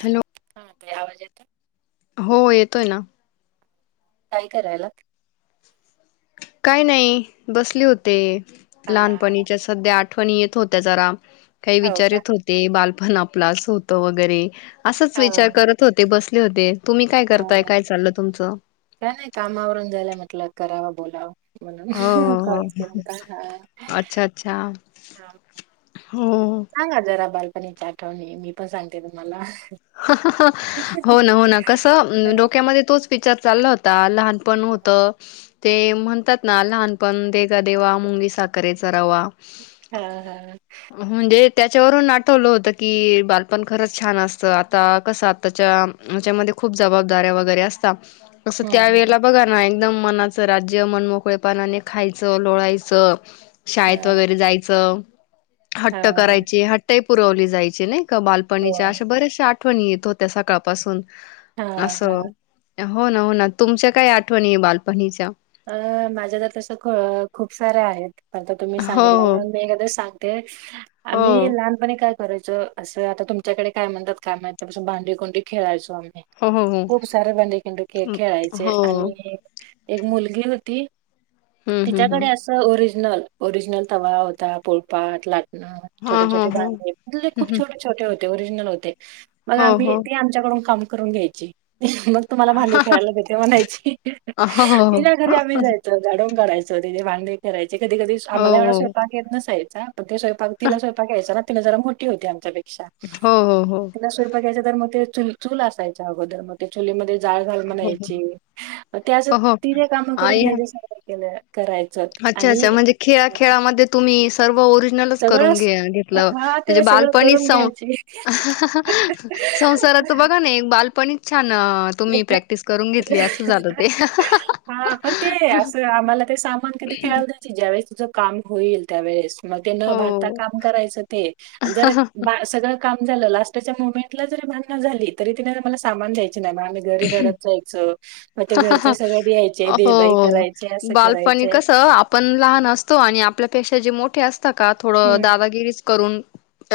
Hello. [unintelligible] आवाज येतोय? हो येतोय ना. काय करायलात? काय नाही. बसली होते. हा लहानपणीच्या सध्या आठ - - ठवणी येत होत्या जरा. काही हो का विचारत होते. बाल पण आपलास होतं वगैरे. असच हा विचार करत होते बस ली होते. तुम्ही काय करताय? हा काय चाललं तुमचं? बोला. हो हो हो, हा अच्छा-अच्छा. हा सांगा जरा बाई. मीच आठवाले मी पण सांगते तुम्हाला. हो ना, हो ना, कसं डोक्यामध्ये तोच विचार. चाल्ल होता लहान पण होत, ते म्हणतात ना लहान लहापण देगा देवा, मुंगी साखरेचा रवा. हा हा हा म्हणजे त्याच्यावरून आठवलं होतं की, बालपण खरंच छान असतं. कस आताच्या त्याच्यामध्ये, खूप जबाबदाऱ्या वगैरे असतात. असं त्या हम्म वेळेला बघा ना एकदम मनाचं राज्य, मनमोकळे पानाने खायचं लोळायचं हा शाळेत वगैरे जायचं हा हट्ट हा करायची हट्ट पुरवली जायची नाही? क बालपणीच्या होय अश्या बऱ्यासे आठवणी येत होत्या सकाळपासून. हा. हा. असं हो. ना. हो. ना. तुमच्या काय आठवणी आहे बालपणीच्या? अ माझ्या ता तुम्ही हो सांगितलाय म्हणून मी एखाद्या सांगते हो आम्ही लहानपणी काय करायचं असं, आता तुमच्याकडे काय म्हणतात काय माहिती भांडी कोंडी खेळायचो. हो हो हो खूप सारे भांडेखिंडू खे हो खेळायचे हो आणि एक मुल होती. हम्म हम्म तिच्याकडे हम्म असं ओरिज रिजल ओरिजनल तवा होता पोळपाट, ला ह छोट, हा हा छोटे हो बांडे खूप छोटे, छोटे होते. ते ओरिजनल होते. मग हो, आम्ही हो. ती आमच्याकडून काम करून घ्यायची. मग तुम्हाला भांडी खेळायला देते म्हणायची. हो, हो, हो. त घरी आम्ही जायचं [unintelligible] करायचं. थोडेशे वांगे करायचे. ते कधी कधी हो, आम्हाला हो. स्वयंपाक येत नसाय [unintelligible] ते स्वयंपाक तिला स्वयपाक यायचा ना. ती ना जरा मोठी होती आमच्या पेक्षा हो, हो, हो. तिला स्वयंपाक यायचा तर मग ते चूल असायच्या अगोदर, मग ते चुलीमध्ये जाळ घाल हो, हो. म्हणायची, मग ते असं हो, हो. तिजे काम करून आई द्यायचे सगळे. केलय. अच्छा अच्छा! म्हणजे खेळा खेळा मध्ये तुम्ही हो ओरिजनल करून सगळंच घे- घेतलं हा म्हणजे, तिला सगळं करून बालपणीच अ ह अ संसारात बघा घ्यायची. ना बालपणी छान! तुम्ही प्रॅक्टिस करून घेतली, असं झालं ते. हां, पण ते असं आम्हाला ते सामान कधी खेळाल तर [unintelligible] तुझ काम होईल, त्यावेळेस मग ते न भांडता हो. काम करायचं, ते जर सगळं काम झालं ना त्याच्या मुमेंटला जरी भांडण झाली, तरी तिने मला सामान द्यायच. मग ते हा. घरचे हा. सगळे यायचे, "दे बाई" हो करायचे, असं बालपणी करायचे. कस आपण लहान असतो, आणि आपल्यापेक्षा जे मोठे ते अस असत का थोडं हं. दादागिरीच करून.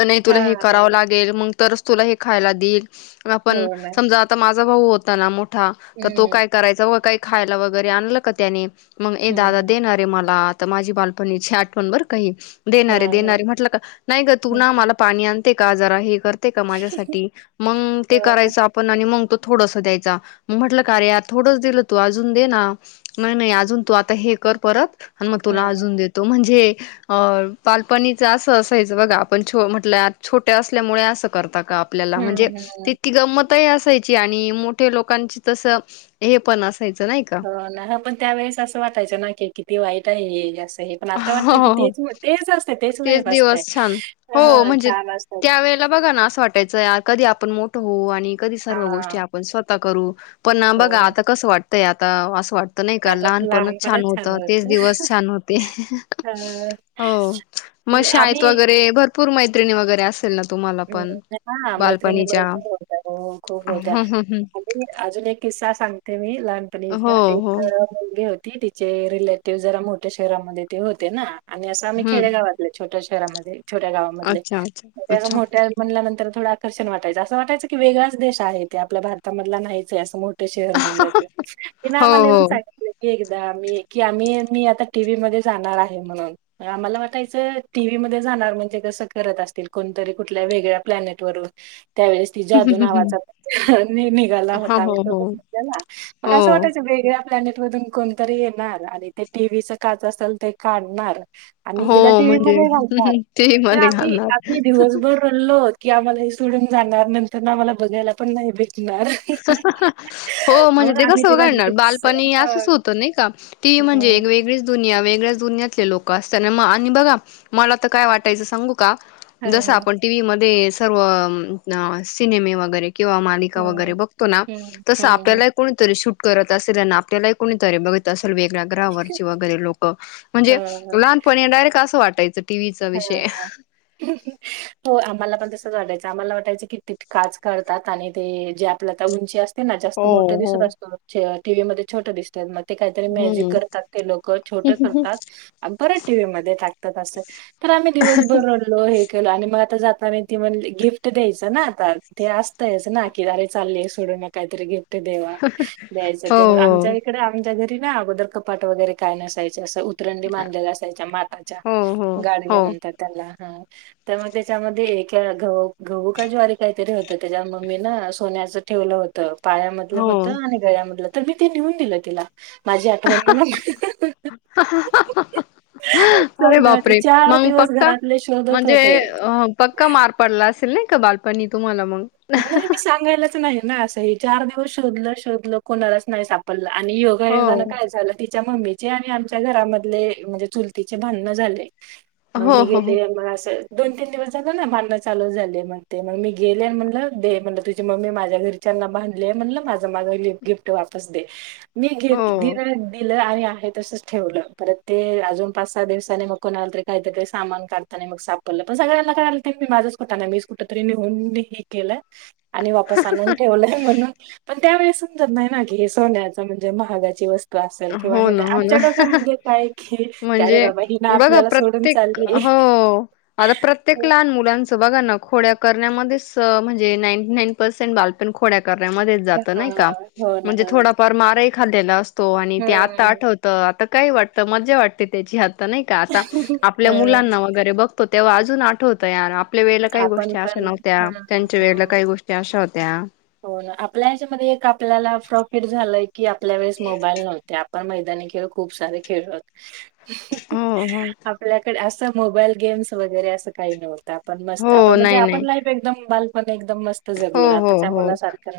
नाही तुला हे हां, हां. करावं लागेल मग. तरच तुला हे खायला देईल. आपण हो ना. समजा आता माझ. मोठा भाऊ होता ना. मोठा तर तो हं, काय करायचा व काय खायला वगैरे आणलं का त्याने. मग ए हं, दादा हं. देणार रे मला. तर माझी बालपणी आठवण बर का ही. देणारे हां, हां. देणारे म्हटलं का, नाही ग तू हं. ना मला पाणी आण. ते का आ जरा हे कर. ते का माझ्यासाठी मग हो ते ना. करायच आपण आणि मंग तो थोडस द्यायचा, मग म्हटलं का रे थोडंस दिलं तू अजून दे ना नाही-नाही अजून तू आता हे कर परत. आणि मग हं, तुला अजून देतो म्हणजे. अ बालपणीच असं असायचं बघा आपण म्हटलं छोट्या असल्यामुळे असं करतात. का आपल्याला हं, म्हणजे हं. तितकी गंमत. त, ही असे. ची आणि मोठे लोकांचे तस हे पण अस हो ना, हो पण त्यावेेळेस असं वाटायचं ना, कि किती वाईट. वाईट हे जास्त. पण आता हो वाटत की हो हो तेच-तेच असतय, तेच लाईफ दिवस छान हो अ म्हणजे छान असतय. त्यावेेळेला बघा ना असं वाटायचं कधी आपण मोठ होऊ आणि कधी सर्व हां, गोष्टी आपण स्वतः स्वतः करू. पण हो बघा ना. आता कसं वाटतं. ते आता, असं वाटत त नाही का लहानपणच छान होतं, तेच दिवस छान होते. हां. हो मग तर शाळेत आम्ही वगैरे भरपूर भरपूर मैत्रिणी वगैरे असेल ना तुम्हाला पण? हा मैत्रिणी बालपणीच्या बरोबर होत्या, हो खूप होत्या हं हं हं आणि अजून एक किस्सा सांगते मी हो लहानपणीचा, हो एक मुलगे होत ति तिचे रिलेटिव्ह जरा, मोठ्या शहरामध्ये ते होते ना आणि असं आम्ही हं खेडेगावातले छोटंश घरामध्ये छोट्या गावामधले, अच्छा अच्छा त्या अच्छा त्यानंतर थोडं आकर्षन वाटायचं, असं वाटयचं की वेगळाच देश आहे, ते आपल्या भारता मधला नाहिचये असं मोठ्ठ शहर म्हणला कि, तिनं हो आम्हाला हो येऊन सांगितलं कि एकदा आम्ही कि आम्ही -आम्ही आता टीव्ही मधे जाणार आहे म्हणून, आम्हाला वाटायचं टीव्ही मध्ये जाणार म्हणजे कसं करत असतील कोणीतरी कुठल्या वेगळ्या प्लॅनेट वरून त्यावेळेस ती जादू नावाचा हो एलीयन निघाला होता, हो हो सोबतल्याला मग हो असं वाटायच वेगळ्या प्लॅनेट मधून कोणतरी येणार, आणि ते टीव्हीच काच असेल ते काढणार आणि हो हिला टीव्ही म्हणजे, मध्ये घालणार टीव्ही ते मध्ये आम्ही घालणार आम्ही दिवसभर रडलो की आम्हाला हे सोडून जाणार नंतर आम्हाला बघायला पण नाही भेट हा ह हा. हो म्हणजे ते आम्हाला कस आम्ही तिला घडणार गिफ्ट्स बालपणी हां, असंच होतं नाही का, ती म्हणजे एक वेगळीच दुनिया वेगळच दुनियेतले लोक असतना म आणि बघा मला तर काय वाटायचं सांगू का? हं, जस हं, आपण टीव्ही मध्ये सर्व सिनेमे वगैरे किंवा मालिका वगैरे पुन्हा हं, तस हं, आपल्याला कोणीतरी शूट करत असेल ना, आपल्याला कोणीतरी बघत असेल वेगळ्या ग्रहावरची वगैरे लोकं, म्हणजे लहानपणी डायरेक्ट असं वाट [unintelligible] हं ह हो आम्हाला पण तसं वाटायचं, आम्हाला वाटायच कि ती काच काढतात आणि तेे जे आपल्या उंची अस ते ना जास्त हो मोठे हो दिसत असतो चेह टीव्हीमध्ये छोटं दिसत म ते काहीतरी मॅजिक हम्म करतात ते लोक छोटं करतात, अन परत व्हीमध्येध्ये टाकतात असं तर आम्ही दिवसभर रडलो हे केल आणि मग. आता जाताना ती म्हटली गिफ्ट द्यायचं, ना आता ते असतयच ना की अरे चालले सोडून काहीतरी गिफ्ट देवा द्यायच हो ते मग आमच्या इकडे, आमच्या घरी ते ना अगोदर कपाट वगैरे काय नसायच. च उतरंडी माांधलेलं असायच्या माठाच्या हो हो हो गाडी घ्या हो म्हणत्यात त्यांनला हा. त्या मग त्याच्यामध्ये एका घहू का ज्वारी काहीतरी होत त्याच्या मम्मी ना सोन्याच ठेवलं होतं. पायामधलं होत हो आणि गळ्यामधलं तर मी ते नेऊून दिलं तिला. माझी आठवण म्हणून हा हा हा हम्म. [unintelligible] मग पक्का म्हणजे पक्का मार पडला असेल नही. का बालपणी तुम्हाला मग? नाही मी सांगायलाच नाही ना असं हे चार दिवस शोधलं शोधलं कोणालाच नाही सापडलं. आणि योगायोगा न हो. काय झालं ते आमच्या मम्मीचे आणि आमच्या घरामधले म्हणजे, चुलतीचे भांडणं झाले. मग हो, मी हो, हो. गेले मला असं दोन- तीन दिवस झालं ना भांडण चालू झाले, मग ते मग मी गेले आणि नं दे म्हण तुझी मम्मी माझ्या घरच्यांना बांधली आहे, म्हणलं माझं माझ गिफ्ट वापस दे. मी घेत हो. -दिल-दिल आणि आत आहे तसच ठेवलं परत, ते अजून पाच सहा दिवसांनी मग कोणाला तरी काहीतरी सामान काढताना मग सापडलं पण सगळ्यांना काय [unintelligible] माझच कुटाणा मीच कुठ तरी नेहून केलंय. आणि वापस आणून ठेवलं म्हणून पण. त्यावेळेस समजत नाही ना, की हे सोन्याच म्हणजे महागाची वस्तू असेल किंवा हो हे ना, नाही. हो ना, आमच्या डोक्यामध्ये काय की की अरे म्हणजे बाबा ही ना बघा आपल्याला सोडून प्रत्येक चालली हो आता प्रत्येक लहान मुलांचं बघा ना. खोड्या करण्यामध्येच, म्हणजे नाईंटी-नाईन पर्सेंट बालपण खोड्यात करण्यामध्येच जात हा नाही का, हो ना म्हणजे हो ना थोडाफार मार ही खाल्लेला असतो. हो आणि ते आता हम्म. आठवत. आता काय वाटतं मजा वाटते त्याची नाही का आता आपल्या हं, मुलांना वगैरे बघ. तो तेव्हा अजून आठवत या आपण पण वेळेला काही गोष्टी अशा होत्या हो ना, आपल्या हच्यामध्ये एक आपल्याला प्रॉफिट झालंय की. कि आपल्या वेळेस मोबाईल नव्हता. आपण मैदानी खेळ खूप सारे खेळले होते. हो हो आपल्याकडे अस मोबाईल गेम्स वगैरे असं काही नव्हत. पण मस्त आपण हो म्हणजे नाही नाही आपण लाईफ एकदम बाल हो हो हो,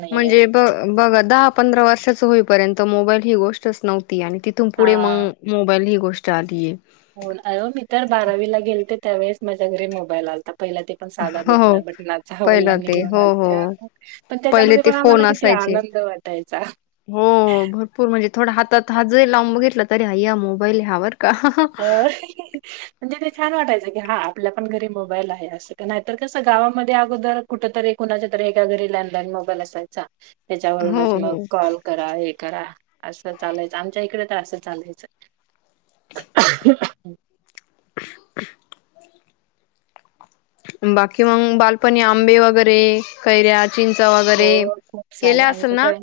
नाहीये. म्हणजे ब- बघ दहा, पंधरा वर्षाचं होई पर्यंत मोबाईल ही गोष्टच नव्हती. आणि तिथून पुढे मग मोबाईल ही गोष्ट चालतीये. होय अयो मी तर बारावीला गेलते त्या वेळेस माझ्या घरी मोबाईल आलंता पहिला ते पण साधा हो हो बोटणा- बटणाचा पहिलं वडिलांनी ते घेऊन हो हो आलत्या पण पहिले त्याच्यामध्ये ते पण आम्हाला फोन किती असायचे आनंद वाटायचा. हो हो भरपूर म्हणजे थोडा हातात हात जरी लावून बघितलं, तरी आय्या मोबाईल ह्यावर अ म्हणजे ते छान! वाटायचं. क हा आपल्या पण घरी मोबाईल आहे असं नाही तर, कसं गावामध्ये अगोदर कुठं तरी कुणाच्या तरी एका घरी लँडलाईन मोबाईल असायचा त्याच्या हो वरूनचं मग हो कॉल करा हे करा. असं चालायचं आमच्या इकडे तर असं चालायचं. [unintelligible] [unintelligible] बाकी मग बालपणी आंबे वगैरे कैऱ्या चिंच वगैरे हो खूप सारे केल्या आमच्या असेल ना? तर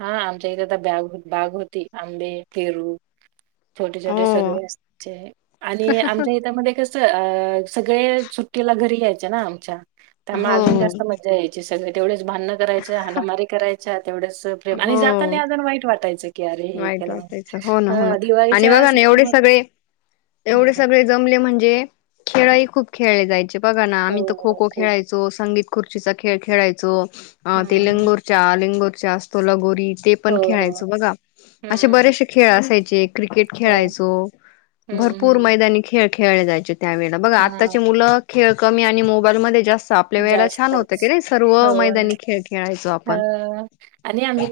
हा आमच्या इथे आता बॅग- बाग होती, आंबे, पेरू छोटे छोटे हो सगळे असायचे, आणि आमच्या हित मध्ये कसं सगळे सुट्टीला घरी यायचे ना आमच्या. त्यामुळे हो अजून जास्त मज्जा यायची सगळे तेवढच भाडंन. करायचं, हानामारी करायच. अ [unintelligible] तेवढ्याच प्रेम, हो आणि जाताना अजून वाईट वाटायचं. की अरे हे वाईट केलं म्हणून. वाटायचं हो, ना, हो, ना हां, आणि दिवाळीच्या बघा ना एवढे सुट्टीमध्ये सगळे. एवढे हं. सगळे जमले. म्हणजे खेळही खूप खेळले जायचे. बघा ना हो, आमही हो. खो-खो खूप. खेळायचो संगीत. खुर्चीचा खेळ खेळायचो. अ हं. तेलेंगुर च्या आलिंगूर. जास्त लगोरी. ते हो, पण हो. खेळायचो बघा. असे हं. बरेचसे खेळ असायची एक. क्रिकेट हो. खेळायचो. हं, भरपूर हं. मैदानी खेळ खेळाय जायचेत. त्यावेेळेला. बघा आत्ताचे हां, मुलं खेळ कमी आणि मोबाईलमध्ये जास्त आपल्या वेळेला छान होतं जास्तच. कनई, सर्व हो ना. मैदानी खेळ खेळायचो आपण. ह आणि आम्ही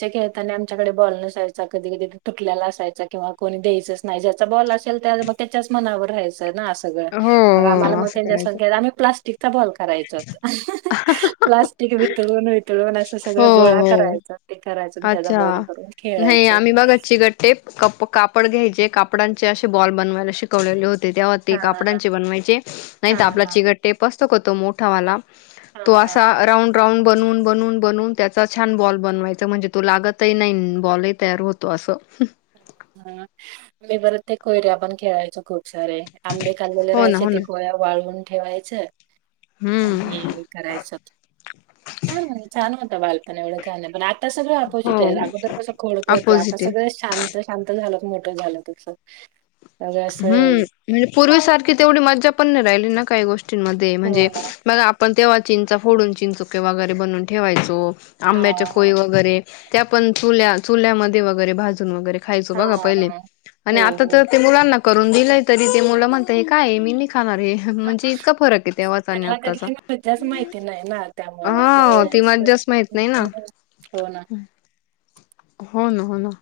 ते खेळताना आमच्याकडे बॉल नसायचा. कधी कधी तुटल्याला असायचा किंवा कोणी द्यायचच नाही. ज्याचा बॉल असेल त्या मग त्याच्याच मनावर राहायच. ना सगळ. हो मग आम्हाला हो मग असं त्याच्यासंग करायचं खेळ आम्ही प्लास्टिक तेजा बॉल करायच. प्लास्टिक वितळून वितळून असं हो सगळं गोळा हो करायच ते करायच. त्याजा अच्छा बॉल करून नाही खेळायच. आम्ही जे कापडांचे अशे बॉल बनवायला शिकवलेले होते ते ते हा कापडांचे बनवायचे, नाही हा तर आपला हा चिगटटेप पुस्तक होतो मोठावाला हा तो हा असा राऊंड राऊंड बनवून बनवून बनवून त्याचा छान बॉल बनवायचा. म्हणजे तो लागतही नाही अन बॉलही तयार होतो असं. ह मी परत ते कोयऱ्या आपण खेळायचो खूप. सारे आंबे खाल्लेले हो ना राहायचे, हो ते ना कोया वाळवून ठेवायचं हम्म आणि करायचंत. छान छान होत बालपण एवढं काय नाहीं पण आ आता सगळं हो अपोजिट आहेत, अगोदर कसं खोडकर होते आता अपोजिट आहे सगळे शांत. शांत झालं, मोठं झालं तस. हम्म म्हणजे पूर्वीसारखी तेवढी मज्जा पण नाही राहिली ना. काय गोष्ट ची मध्ये हो म्हणजे ना. आपण ते चिंचा फोडून चिंचुके वगैरे बनून ठेवायचो. आंब्याचे हां. कोई वगैरे. त्या पण चुल्या चुल्यामध्ये वगैरे, भाजून वगैरे. खायच बघा पहिले, हां. आणि हो, आता हो. तर मुलांना. करून दिलंय तरी ते मुल म्हणतय काय मी नई खा आणि त्यांना आत्ताचा कसल्या मज्जाच माहिती नाही ना, त्यामुळं हा ती त्यावेळीस मज्जाच माहित नाही ना हो ना. हो ना, हो ना.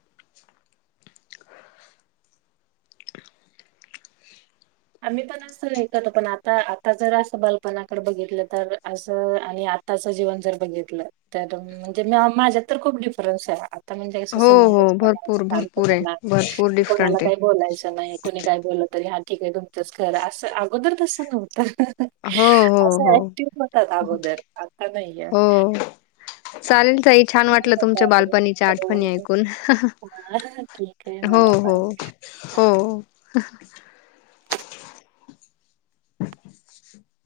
आम्ही पण नसतं ऐकत, पण आता आता जर असं बालपणाकडे बघितलं तर असं आणि आताच जीवन जर बघितलं तर म्हणजे माझ्यात तर खूप डिफरन्स आहे. आता म्हणजे हो समंजस हो झाला, भरपूर शांत भरपूर आहे झाला, भरपूर की कोणाला डिफरंट काही आहे बोलायचं नाही कोणी काय बोललं तरी ह ठीक आहे बघ.. खरा असं अगोदर तसं नव्हतं. हो हो हो असं ऍक्टिव्ह होतात अगोदर, आता नाहीये. हो. चालेल ताई. छान वाटलं ठीक तुमच्या आहे. बालपणीच्या आठवणी हो. ऐकून ह हां, ठीक आहे अ हो मला हो पण. हो. [unintelligible]